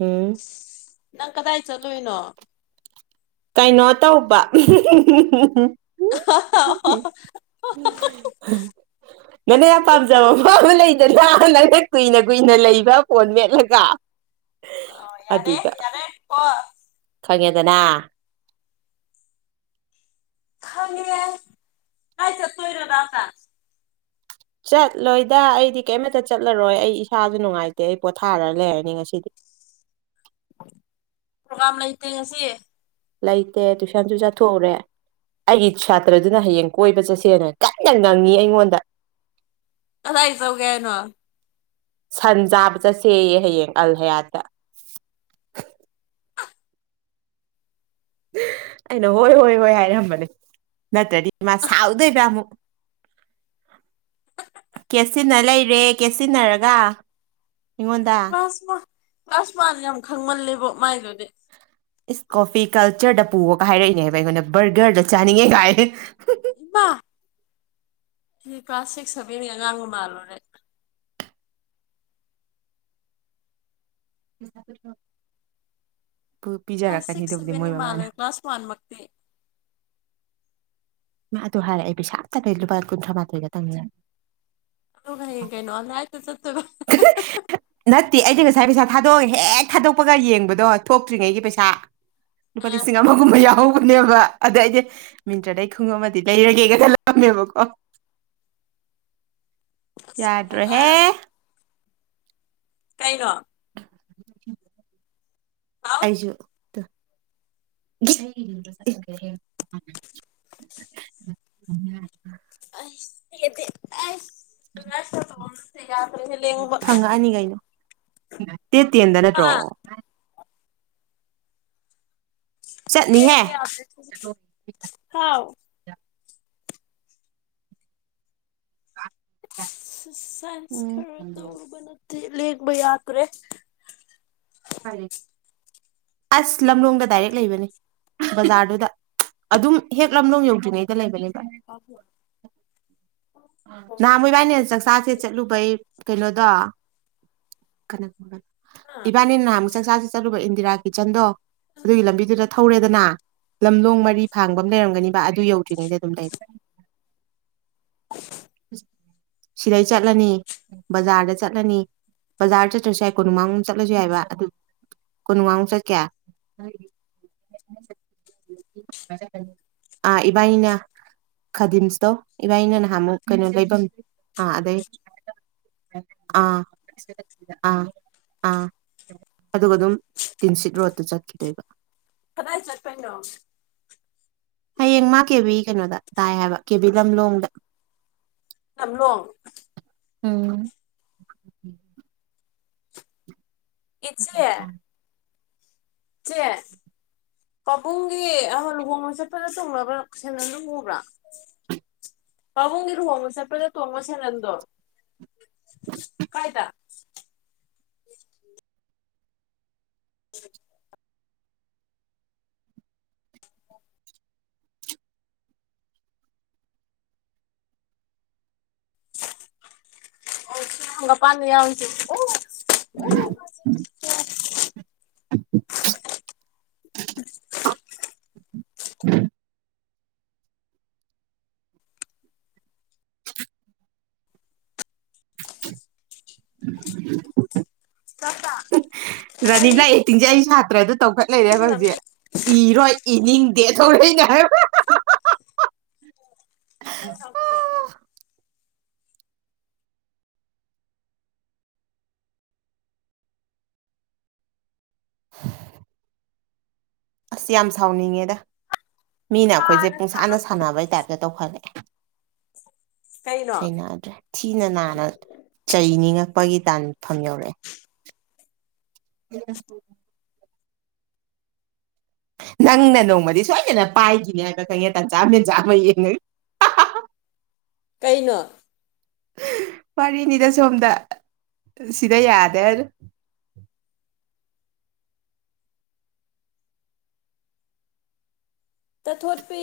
ꯎꯝ ꯅꯪ ꯀꯗꯥꯏ ꯆꯠꯂꯨꯏꯅꯣ ꯀꯩꯅꯣ ꯇꯧꯕ ꯍ ꯍ ꯍ [unintelligible] ꯅꯅ ꯌꯥꯝ ꯄꯥꯝꯖꯕ ꯃ ꯑꯃ ꯂꯩꯗꯅ ꯅꯪꯅ ꯀꯨꯏꯅ ꯀꯨꯏꯅ ꯂꯩꯕ꯭ꯔ ꯐꯣꯟ ꯃꯦꯠꯂꯒ ꯑꯣ ꯌꯥꯔꯦ ꯑꯗꯨꯗ ꯌꯥꯔꯦ ꯀꯣ ꯈꯪꯉꯦꯗꯅ ꯈꯪꯉꯦ ꯀꯥꯏ ꯆꯠꯇꯣꯏꯔꯣ ꯅꯪꯅ ꯆꯠꯂꯣꯏꯗ ꯑꯩꯗꯤ ꯀꯩꯃꯇ ꯆꯠꯂꯔꯣꯏ ꯑꯩ ꯏꯁꯥꯁꯨ ꯅꯨꯡꯉꯥꯏꯇꯦ ꯑꯩ ꯄꯣꯊꯥꯔ ꯂꯩꯔꯅꯤ ꯉꯁꯤꯗꯤ ꯄ꯭ꯔꯣꯒꯥꯝ ꯂꯩꯇꯦ ꯉꯁꯤ ꯂꯩꯇꯦ ꯇꯨꯏꯁꯟꯁꯨ ꯆꯠꯊꯣꯛꯎꯔꯦ ꯑꯩꯒꯤ ꯁꯥꯇ꯭ꯔꯗꯨꯅ ꯍꯌꯦꯡ ꯀꯣꯏꯕ ꯆꯠꯁꯦꯅ ꯀꯟꯅ ꯉꯪꯏ ꯑꯩꯉꯣꯟꯗ ꯀꯥꯗꯥꯏ ꯆꯧꯒꯦ ꯍꯥꯏꯅꯣ ꯁꯟ ꯆꯥꯕ ꯆꯠꯁꯦꯌꯦ ꯍꯌꯦꯡ ꯑꯜ ꯍꯌꯥꯠꯇ ꯑꯩꯅ ꯍꯣꯏ ꯍꯣꯏ ꯍꯣꯏ ꯍꯥꯏꯔꯝꯕꯅꯦ ꯅꯠꯇ꯭ꯔꯗꯤ ꯃꯥ ꯁꯥꯎꯗꯣꯏꯕ ꯑꯃꯨꯛ ꯀꯦꯠꯁꯤꯟꯅ ꯂꯩꯔꯦ ꯀꯦꯠꯁꯤꯟꯅꯔꯒ ꯑꯩꯉꯣꯟꯗ ꯑꯁ ꯃꯥ ꯑꯁ ꯃꯏꯗꯣ ꯌꯥꯝ ꯈꯪꯃꯜꯂꯦꯕꯨ ꯃꯥꯏꯗꯨꯗꯤ ꯏꯁ ꯀꯣꯐꯤ ꯀꯜꯆꯔꯗ ꯄꯨꯑꯣꯀꯥ ꯍꯥꯏꯔꯛꯏꯅꯦꯕ ꯑꯩꯉꯣꯟꯗ ꯕꯔꯒꯔꯗ ꯆꯥꯅꯤꯡꯉꯦ ꯀꯥꯏ ꯕ ꯁꯤ ꯀ꯭ꯂꯥꯁ ꯁꯤꯛꯁ ꯁꯚꯦꯟꯒꯤ ꯑꯉꯥꯡꯒ ꯃꯥꯜꯂꯨꯔꯦ [inaudible] ꯀ꯭ꯂꯥꯁ ꯄꯤꯖꯔꯛꯀꯅꯤ ꯁꯤꯛꯁ ꯑꯗꯨꯕꯨꯗꯤ ꯃꯣꯏ ꯁꯚꯦꯟꯒꯤ ꯃꯃꯥꯅ ꯃꯥꯜꯂꯨꯔꯦ ꯀ꯭ꯂꯥꯁ ꯋꯥꯟ ꯃꯛꯇꯤ ꯃꯥ ꯑꯗꯨ ꯍꯥꯏꯔꯒꯥ ꯑꯩ ꯄꯩꯁꯥ ꯑꯝꯇ ꯂꯩ ꯂꯨꯄꯥ ꯀꯨꯟꯊ꯭ꯔꯥ ꯃꯥꯊꯣꯏ ꯈꯛꯇꯪ ꯂꯩ ꯑꯗꯨꯒ ꯍꯌꯦꯡ ꯀꯩꯅꯣ ꯑꯥꯜꯂꯥ ꯍꯥꯏꯠꯇ ꯆꯠꯇꯣꯏꯔꯣ ꯍꯥ ꯍꯥ ꯅꯠꯇꯦ ꯑꯩꯗꯤ ꯉꯁꯥꯏ ꯄꯩꯁꯥ ꯊꯥꯗꯣꯛꯑ ꯍꯦꯛ ꯊꯥꯗꯣꯛꯄꯒ ꯌꯦꯡꯕꯗꯣ ꯊꯣꯛꯇ꯭ꯔꯤꯉꯩꯒꯤ ꯄꯩꯁꯥ ꯅꯨꯨꯄꯥ ꯑ ꯂꯤꯁꯤꯡ ꯑꯃꯒꯨꯝꯃ ꯌꯥꯎꯕ ꯅꯦꯕ ꯑꯗ ꯑꯩꯗꯤ ꯃꯤꯟꯇ꯭ꯔꯗꯩ ꯈꯨꯡꯎꯞ ꯑꯃꯗꯤ ꯂꯩꯔꯒꯦꯒꯥ ꯈꯂꯝꯃꯦꯕꯀꯣ ꯑꯁ ꯈꯨꯃꯨꯛ ꯑ ꯌꯥꯗ꯭ꯔꯦꯍꯦ ꯀꯩꯅꯣ [inaudible] ꯍꯥꯎ ꯑꯩꯁꯨ ꯇꯨ ꯒ꯭ꯔꯤ [unintelligible] ꯎꯝ [unintelligible] ꯑꯩꯁ ꯇꯦꯛ ꯑꯦ ꯇꯦꯛ ꯑꯩꯁ ꯑꯗꯨꯃꯥꯏ ꯈ ꯇꯧꯑꯣꯃꯦ ꯑꯝꯇ ꯌꯥꯗ꯭ꯔꯦꯍꯦ ꯂꯦꯡꯕ ꯐꯪꯉꯛꯑꯅꯤ ꯀꯩꯅꯣ ꯗꯦꯠ ꯇꯦꯟꯗ ꯍꯥ ꯅꯠꯇ꯭ꯔꯣ ꯆꯠꯅꯤꯍꯦ ꯂꯦꯡꯕ ꯌꯗ꯭ꯔꯦ ꯍꯥꯎ ꯑꯦꯛꯁꯔꯁꯥꯏꯁ ꯎꯝ ꯈꯔ ꯇꯧꯔꯨꯕ ꯅꯠꯇꯦ ꯂꯦꯡꯕ ꯌꯥꯗ꯭ꯔꯦ ꯐꯔꯦ ꯑꯁ ꯂꯝꯂꯣꯡꯗ ꯗꯥꯏꯔꯦꯛ ꯂꯩꯕꯅꯦ ꯕꯖꯥꯔꯗꯨꯗ ꯑꯗꯨꯝ ꯍꯦꯛ ꯂꯝꯂꯣꯡ ꯌꯧꯗ꯭ꯔꯤꯉꯩꯗ ꯂꯩꯕꯅꯦ ꯅꯍꯥꯟꯃꯨꯛ ꯏꯕꯥꯟꯅꯤꯅꯥ ꯆꯥꯛꯆꯥꯖꯦ ꯆꯠꯂꯨꯕꯩ ꯀꯩꯅꯣꯗꯣ [unintelligible] ꯍꯥ ꯏꯕꯥꯟꯅꯤ ꯅꯍꯟꯃꯨꯛ ꯆꯥꯛ ꯆꯥꯖꯦ ꯆꯠꯂꯨꯕ ꯏꯟꯗꯤꯔꯥ ꯀꯤꯠꯆꯟꯗꯣ ꯑꯗꯨꯒꯤ ꯂꯝꯕꯤꯗꯨꯗ ꯊꯧꯔꯦꯗꯅ ꯂꯝꯂꯣꯡ ꯃꯔꯤ ꯐꯥꯡꯕ ꯑꯝ ꯂꯩꯔꯝꯒꯅꯤꯕ ꯑꯗꯨ ꯌꯧꯗ꯭ꯔꯤꯉꯩꯗ ꯑꯗꯨꯝ ꯂꯩꯔꯦ [unintelligible] ꯁꯤꯗꯩ ꯆꯠꯂꯅꯤ ꯕꯖꯥꯔꯗ ꯆꯠꯂꯅꯤ ꯕꯖꯥꯔ ꯆꯠꯇ꯭ꯔꯁꯨ ꯌꯥꯏ ꯀꯣꯅꯨꯡꯃꯥꯡ ꯆꯠ ꯆꯠꯂꯖꯨ ꯌꯥꯏꯕ ꯑꯗꯨ ꯀꯣꯅꯨꯡꯃꯡ ꯆꯠꯀꯦ ꯑꯥ ꯏꯕꯥꯟꯅꯤꯅ ꯈꯗꯤꯝꯁꯇꯣ ꯏꯕꯥꯟꯅꯤꯅ ꯅꯍꯥꯟꯃꯨꯛ ꯀꯩꯅꯣ ꯂꯩꯐꯝ ꯑꯥ ꯑꯗꯩ ꯑꯥ ꯑꯥ ꯑꯥ ꯑꯗꯨꯒ ꯑꯗꯨꯝ ꯇꯤꯟꯁꯤꯠ ꯔꯣꯠꯇ ꯆꯠꯈꯤꯗꯣꯏꯕ ꯀꯗꯥꯏ ꯆꯠꯄꯩꯅꯣ ꯍꯌꯦꯡ ꯃꯥ ꯀꯦꯕꯤ ꯀꯩꯅꯣꯗ ꯇꯥꯏ ꯍꯥꯏꯕ ꯀꯦꯕꯤ ꯂꯝꯂꯣꯡꯗ ꯂꯝꯂꯣꯡ ꯎꯝ ꯏꯆꯦ ꯆꯦ ꯄꯥꯕꯨꯡꯒꯤ ꯑꯍ ꯂꯨꯍꯣꯡꯕ ꯆꯠꯄꯗ ꯇꯣꯡꯅꯕ ꯁꫭꯟꯗꯜꯗꫭ ꯎꯕ꯭ꯔꯥ ꯄꯥꯕꯨꯡꯒꯤ ꯂꯨꯍꫭꯡꯕ ꯆꯠꯄꯗ ꯇꫭꯡꯕ ꯁꯦꯟꯅꯗꫭ ꯀꯥꯏ‌ꯗ ꯎ [unintelligible] ꯑꫭ ꯁꯤ ꯍꯪꯒꯄꯥꯟꯗ ꯌꯥꯎꯔꯤꯖꯦ ‌ꯑꫭ ꯑꫭ [inaudible] [unintelligible] [inaudible] ꯆꯥꯛꯆ꯫ ꯔꯥꯅꯤꯕꯂꯥ ꯑꯦꯛꯇꯤꯡꯖꯦ ꯑꯩ ꯁꯥꯇ꯭ꯔꯗ ꯇꯧꯈꯠ ꯂꯩꯔꯦꯕ ꯍꯧꯖꯤꯛ꯫ ꯏꯔꯣꯏ ꯏꯅꯤꯡꯗꯦ ꯊꯧꯔꯛꯏꯅꯦ ꯍꯥꯏꯕ꯫ ꯅꯪ ꯁꯥꯎꯇꯤꯌꯦ꯫ [inaudible] ꯑꯁ ꯌꯥꯝ ꯁꯥꯎꯅꯤꯡꯉꯦꯗ꯫ ꯃꯤꯅ ꯑꯩꯈꯣꯏꯖꯦ ꯍꯥꯟꯅ ꯄꯨꯡꯁꯥꯟꯗ ꯊꯥꯕꯅꯦ ꯁꯥꯟꯅꯕꯩ ꯇꯥꯏꯞꯇ ꯇꯧꯈꯠꯂꯛꯑꯦ꯫ ꯀꯩꯅꯣ ꯍꯩꯅꯗ꯭ꯔꯦ꯫ ꯊꯤꯅ ꯅꯥꯅ ꯆꯩꯅꯤꯡꯉꯛꯄꯒꯤ ꯇꯥꯟꯐꯝ ꯌꯧꯔꯛꯑꯦ꯫ ꯎ꯫ [inaudible] ꯅꯪꯅ ꯅꯣꯡꯃꯗꯤ ꯁꯣꯏꯗꯅ ꯄꯥꯏꯒꯤꯅꯦ ꯍꯥꯏꯕ ꯈꯪꯉꯦ ꯇꯟꯖꯥ-ꯃꯦꯟꯖꯥ ꯑꯃ ꯌꯦꯡꯉꯒ꯫ ꯀꯩꯅꯣ꯫ ꯋꯥꯔꯤꯅꯤꯗ ꯁꯣꯝꯗ ꯁꯤꯗ ꯌꯥꯗꯦ ꯍꯥꯏꯔꯤ꯫ ꯇꯥꯊꯣꯠꯄꯤ꯫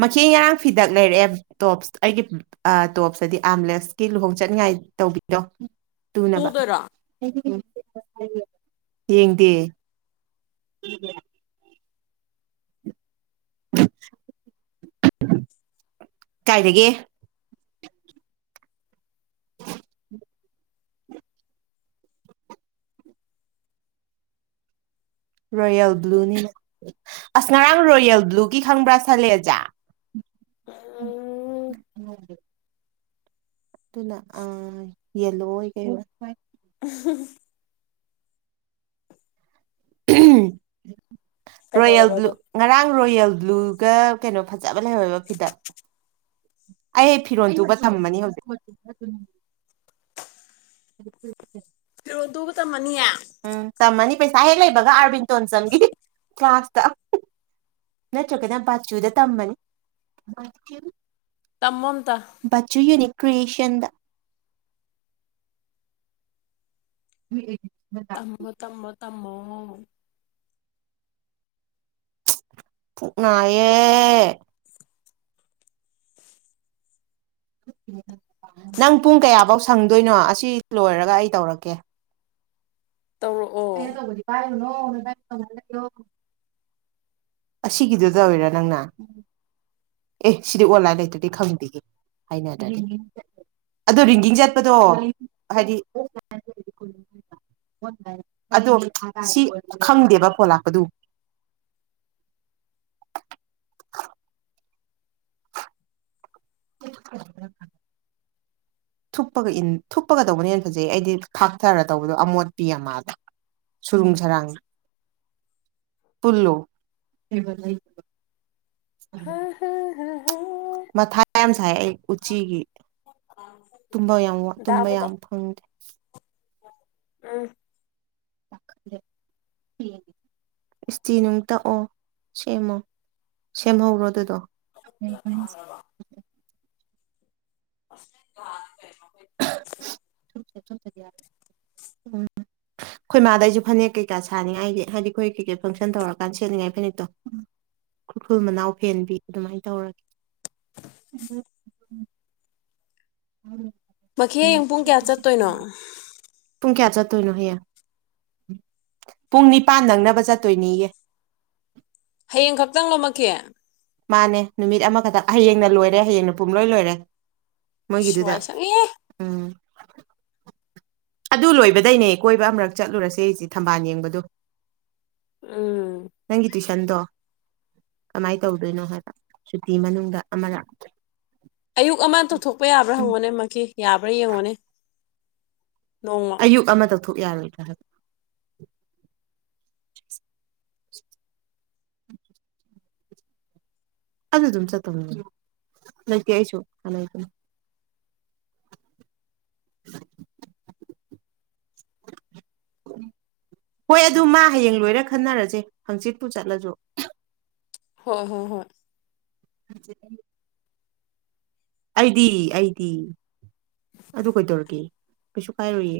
ꯃꯈꯤ‌ ꯉꯔꯥꯡ ꯐꯤꯗꯛ ꯂꯩꯔꯛꯑꯦ ꯇꯣꯞꯁ ꯑꯩꯒꯤ꯫ ꯑꯥ ꯇꯣꯞꯁꯑꯗꯤ ꯑꯥꯝꯂꯦꯁꯀꯤ ꯂꯨꯍꯣꯡ ꯆꯠꯅꯤꯉꯥꯏ ꯇꯧꯕꯤꯗꯣ ꯇꯨꯅꯕ꯫ ꯇꯨꯗꯣꯏꯔꯣ ꯌꯦꯡꯗꯦ꯫ ꯀꯥꯏꯗꯒꯤ꯫ ꯔꯣꯌꯦꯜ ꯕ꯭ꯂꯨꯅꯤꯅ ꯑꯁ ꯉꯔꯥꯡ ꯔꯣꯌꯦꯜ ꯕ꯭ꯂꯨꯒꯤ ꯈꯪꯕ꯭ꯔꯥ ꯁꯂꯦꯖꯥ꯫ [unintelligible] ꯈꯪꯍꯧꯗꯦ꯫ ꯑꯗꯨꯅ ꯑ ꯌꯦꯂꯣ ꯑꯣꯏ ꯀꯩꯑꫭꯏ꯫ [unintelligible] ꯔꯣꯌꯦꯜ ꯀꯩꯗꯧꯔꯕ ꯕ꯭ꯂꯨ ꯑꯗꯣ ꯉꯔꯥꯡ ꯔꯣꯌꯦꯜ ꯕ꯭ꯂꯨꯒ꯫ ꯀꯩꯅꯣ ꯐꯖꯕ ꯂꯩꯍꯧꯋꯦꯕ ꯐꯤꯗꯛ꯫ ꯑꯩ ꯐꯤꯔꯣꯟ ꯇꯨꯕ ꯊꯝꯃꯅꯤ ꯍꯧꯖꯤꯛ꯫ ꯐꯤꯔꯣꯜ ꯇꯨꯕ ꯇꯝꯃꯅꯤꯌꯦ꯫ ꯎꯝ ꯇꯝꯃꯅꯤ ꯄꯩꯁꯥ ꯍꯦꯛ ꯂꯩꯕꯒ ꯑꯥꯔꯕꯤꯟ ꯇꯣꯟꯖꯝꯒꯤ ꯀ꯭ꯂꯥꯁꯇ꯫ ꯅꯠꯇ꯭ꯔꯒꯅ ꯕꯥꯆꯨꯗ ꯇꯝꯃꯅꯤ꯫ ꯇꯝꯃꯣ ꯑꯝꯇꯥ꯫ ꯕꯆꯨ ꯌꯨꯅꯤꯛ ꯀ꯭ꯔꯤꯌꯦꯁꯟꯗ꯫ [unintelligible] ꯇꯝꯃꯣ ꯇꯝꯃꯣ ꯇꯝꯃꯣ꯫ ꯄꯨꯛꯅꯥꯏꯌꯦ꯫ ꯅꯪ ꯄꯨꯡ ꯀꯌꯥꯕꯧ ꯁꯪꯗꯣꯏꯅꯣ ꯑꯁꯤ ꯂꯣꯏꯔꯒ ꯑꯩ ꯇꯧꯔꯛꯀꯦ ꯇꯧꯔꯛꯑꯣ꯫ ꯑꯩꯅꯥ ꯇꯧꯕꯗꯤ ꯄꯥꯏꯔꯨꯅꯣ ꯅꯕꯥꯅꯤ ꯇꯧꯅꯔ ꯂꯩꯔꯣ ꯑꯁꯤꯒꯤꯗꯨ ꯇꯧꯔꯤꯔꯣ ꯅꯪꯅ꯫ ꯑꯦ ꯁꯤꯗꯤ ꯑꯣꯟꯂꯥꯏꯟ ꯂꯩꯇ꯭ꯔꯗꯤ ꯈꯪꯗꯦꯍꯦ ꯍꯥꯏꯅꯗꯗꯤ ꯑꯗꯣ ꯔꯤꯡꯒꯤꯡ ꯆꯠꯄ ꯗꯣ ꯍꯥꯏꯗꯤ [unintelligible] ꯑꯗꯣ ꯁꯤ ꯈꯪꯗꯦꯕ ꯐꯣꯟ ꯂꯥꯛꯄꯗꯨ [unintelligible] ꯊꯨꯞꯄꯒ ꯏꯟ ꯊꯨꯞꯄꯒ ꯇꯧꯕꯅ ꯍꯦꯟꯅ ꯐꯖꯩ ꯑꯩꯗꯤ ꯊꯥꯛꯊꯔ ꯇꯧꯕꯗꯣ ꯑꯃꯣꯠꯄꯤ ꯌꯥꯝ ꯃꯥꯜꯂꯦ ꯁꯨꯔꯨꯡ ꯁꯔꯥꯡ꯫ ꯄꯨꯜꯂꯨ [unintelligible] ꯃꯊꯥ ꯌꯥꯝ ꯁꯥꯏ ꯑꯩ ꯎꯆꯤꯒꯤ ꯇꯨꯝꯕ ꯌꯥꯝ ꯇꯨꯝꯕ ꯗꯥꯕꯨꯗ ꯌꯥꯝ ꯐꯪꯗ꯭ꯔꯦ ꯎꯝ꯫ [unintelligible] ꯏꯁꯇꯤ ꯅꯨꯡ ꯇꯛꯑꯣ ꯁꯦꯝꯃꯣ ꯁꯦꯝꯍꯧꯔꯣ ꯑꯗꯨꯗꯣ [unintelligible] ꯑꯁ ꯅꯍꯥꯟ ꯀꯩꯅꫭꯒꯤ [unintelligible] ꯈꯣꯏ ꯃꯥꯗꯩꯁꯨ ꯐꯅꯦꯛ ꯀꯩꯀꯥ ꯁꯥꯅꯤꯡꯉꯥꯏꯒꯤ ꯍꯥꯏꯗꯤ ꯈꯣꯏ ꯀꯩꯀꯩ ꯐꯪꯁꯟ ꯇꯧꯔꯀꯥꯟ ꯁꯦꯠꯅꯤꯡꯉꯥꯏ ꯐꯅꯦꯛꯇꯣ ꯫ ꯈꯨꯔꯈꯨꯜ ꯃꯅꯥꯎ ꯐꯦꯟꯕꯤ ꯑꯗꯨꯃꯥꯏꯅ ꯇꯧꯔꯒꯦ [unintelligible] ꯃꯈꯤ ꯎꯝ ꯍꯌꯦꯡ ꯄꯨꯡ ꯀ꯭ꯌꯥ ꯆꯠꯇꯣꯏꯅꯣ꯫ ꯄꯨꯡ ꯀ꯭ꯌꯥ ꯆꯠꯇꯣꯏꯅꯣ ꯍꯌꯦꯡ ꯄꯨꯡ ꯅꯤꯄꯥꯟ ꯅꯪꯅꯕ ꯆꯠꯇꯣꯏꯅꯤ ꯌ‌ꯦ ꯍꯌꯦꯡ ꯈꯛꯇꯪ ꯂꯣ ꯃꯈꯤ꯫ ꯃꯥꯅꯦ ꯅꯨꯃꯤꯠ ꯑꯃꯈꯇ ꯍꯌꯦꯡꯅ ꯂꯣꯏꯔꯦ ꯍꯌꯦꯡꯅ ꯄꯨꯝꯂꯣꯏ ꯂꯣꯏꯔꯦ ꯏꯁ ꯃꯣꯏꯒꯤꯗꯨꯗ ꯋꯥꯏ ꯁꯪꯉꯦꯍꯦ ꯎꯝ ꯑꯗꯨ ꯂꯣꯏꯕꯗꯩꯅꯦ ꯀꯣꯏꯕ ꯑꯃ꯭ꯔꯛ ꯆꯠꯂꯨꯔꯁꯦ ꯍꯩꯁꯦ ꯊꯝꯕꯥꯜ ꯌꯦꯡꯕꯗꯣ꯫ ꯎꯝ꯫ ꯅꯪꯒꯤ ꯇꯨꯏꯁꯟꯗꯣ ꯀꯃꯥꯏꯟ ꯇꯧꯗꯣꯏꯅꯣ ꯍꯥꯏꯕ ꯁꯨꯇꯤ ꯃꯅꯨꯡꯗ ꯑꯃ ꯂꯥꯛ꯫ ꯑꯌꯨꯛ ꯑꯃ ꯇꯧꯊꯣꯛꯄ ꯌꯥꯕ꯭ꯔꯥ ꯎꯝ ꯍꯪꯉꯣꯅꯦ ꯃꯈꯤ ꯌꯥꯕ꯭ꯔꯥ ꯌꯦꯡꯉꯣꯅꯦ ꯅꯣꯡꯃ ꯑꯌꯨꯛ ꯑꯃ ꯇꯧꯊꯣꯛ ꯌꯥꯔꯣꯏꯗ꯭ꯔꯥ ꯍꯥꯏꯕ ꯑꯗꯨ ꯑꯗꯨꯝ ꯆꯠꯇꯧꯅꯦ ꯂꯩꯇ‌ꯦ ꯑꯩꯁꯨ [unintelligible] ꯍꯣꯏ ꯑꯗꯨ ꯃꯥ ꯍꯌꯦꯡ ꯂꯣꯏꯔ ꯈꯟꯅꯔꯁꯦ ꯍꯪꯆꯤꯠꯄꯨ ꯆꯠꯂꯁꯨ ꯍꯣ ꯍꯣ ꯍꯣꯏ꯫ [unintelligible] ꯑꯩꯗꯤ ꯑꯩꯗꯤ ꯑꯗꯨ ꯀꯩꯗꯧꯔꯒꯦ ꯀꯩꯁꯨ ꯀꯥꯏꯔꯣꯏꯌꯦ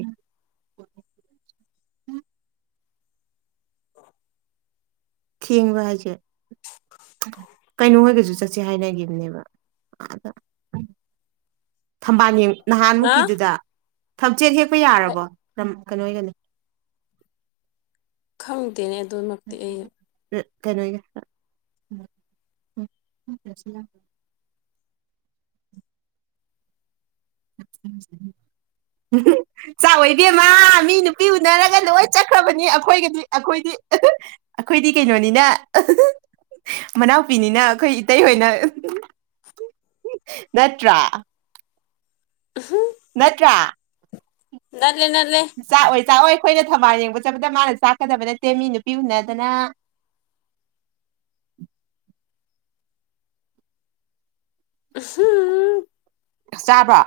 ꯑꯣ ꯊꯦꯡꯕ ꯍꯥꯏꯁꯦ [unintelligible] ꯀꯩꯅꯣ ꯍꫭꯏꯒꯁꯨ ꯆꯠꯁꯦ ꯍꯥꯏꯅꯒꯤꯝꯅꯦꯕ [unintelligible] ꯊꯝꯕꯥꯟ ꯌ‌ꯦꯡ ꯅꯍꯥꯟ ꯍꯥ ꯃꯨꯛꯀꯤꯗꯨꯗ ꯊꯝꯆꯦꯠ ꯍꯦꯛꯄ ꯌꯥꯔꯕꯣ ꯅꯝ ꯀꯩꯅꯣ ꯍꯣꯏꯒꯅꯤ꯫ ꯈꯪꯗꯦꯅꯦ ꯑꯗꫭꯃꯥ꯫ [unintelligible] ꯀꯩꯅꯣꯒꯤ [unintelligible] [unintelligible] ꯆꯥꯛꯑꯣꯏ ꯏꯕ‌ꯦꯝꯃ ꯃꯤ ꯅꯨꯄꯤ ꯎꯅꯔꯒ ꯂꯣꯏ ꯆꯠꯈ꯭ꯔꯕꯅꯤ ꯑꯈꯣꯏꯒꯗꯤ ꯑꯈꯣꯏꯗꯤ ꯑꯈꯣꯏꯗꯤ ꯀꯩꯅꯣꯅꯤꯅ꯫ ꯃꯅꯥꯎꯄꯤꯅꯤꯅ ꯑꯈꯣꯏ ꯏꯇꯩꯍꯣꯏꯅ ꯅꯠꯇ꯭ꯔꯥ ꯑꯍꯨꯝ꯫ ꯅꯠꯇ꯭ꯔꯥ ꯅꯠꯂꯤ ꯅꯠꯂꯤ ꯆꯥꯛꯑꯣꯏ ꯆꯥꯛꯑꯣꯏ ꯑꯈꯣꯏꯅ ꯊꯝꯕꯥꯜ ꯌꯦꯡꯕ ꯆꯠꯄꯗ ꯃꯥꯅ ꯆꯥꯛꯀꯗꯕ ꯅꯠꯇꯦ ꯃꯤ ꯅꯨꯄꯤ ꯎꯅꯗꯅ꯫ ꯍꯝ꯫ ꯆꯥꯕ꯭ꯔꯥ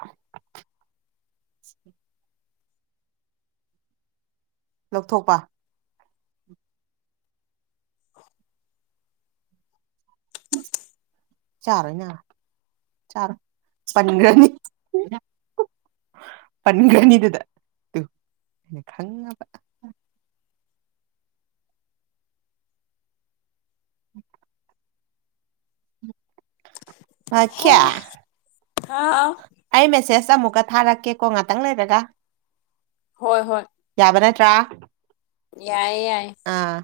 ꯂꯧꯊꯣꯛꯄ ꯆꯥꯔꫭꯏꯅꯥ ꯆꯥꯔꫭ ꯄꯟꯒ꯭ꯔꯥꯅꯤ ꯄꯟꯒ꯭ꯔꯥꯅꯤ ꯗꯨꯗꯥ ꯇꯨ ꯈꯪꯉꯕ [inaudible] ꯃꯥꯈꯤꯌꯥ ꯍꯥꯎ ꯑꯩ ꯃꯦꯁꯦꯁ ꯑꯃꯨꯛꯀ ꯊꯥꯔꯛꯀꯦꯀꯣ ꯉꯥꯛꯇꯪ ꯂꯩꯔꯒ ꯍꯣꯏ ꯍꯣꯏ꯫ ꯌꯥꯕ ꯅꯠꯇ꯭ꯔꯥ꯫ ꯌꯥꯏꯌ‌ꯦ ꯌꯥꯏ ꯑꯥ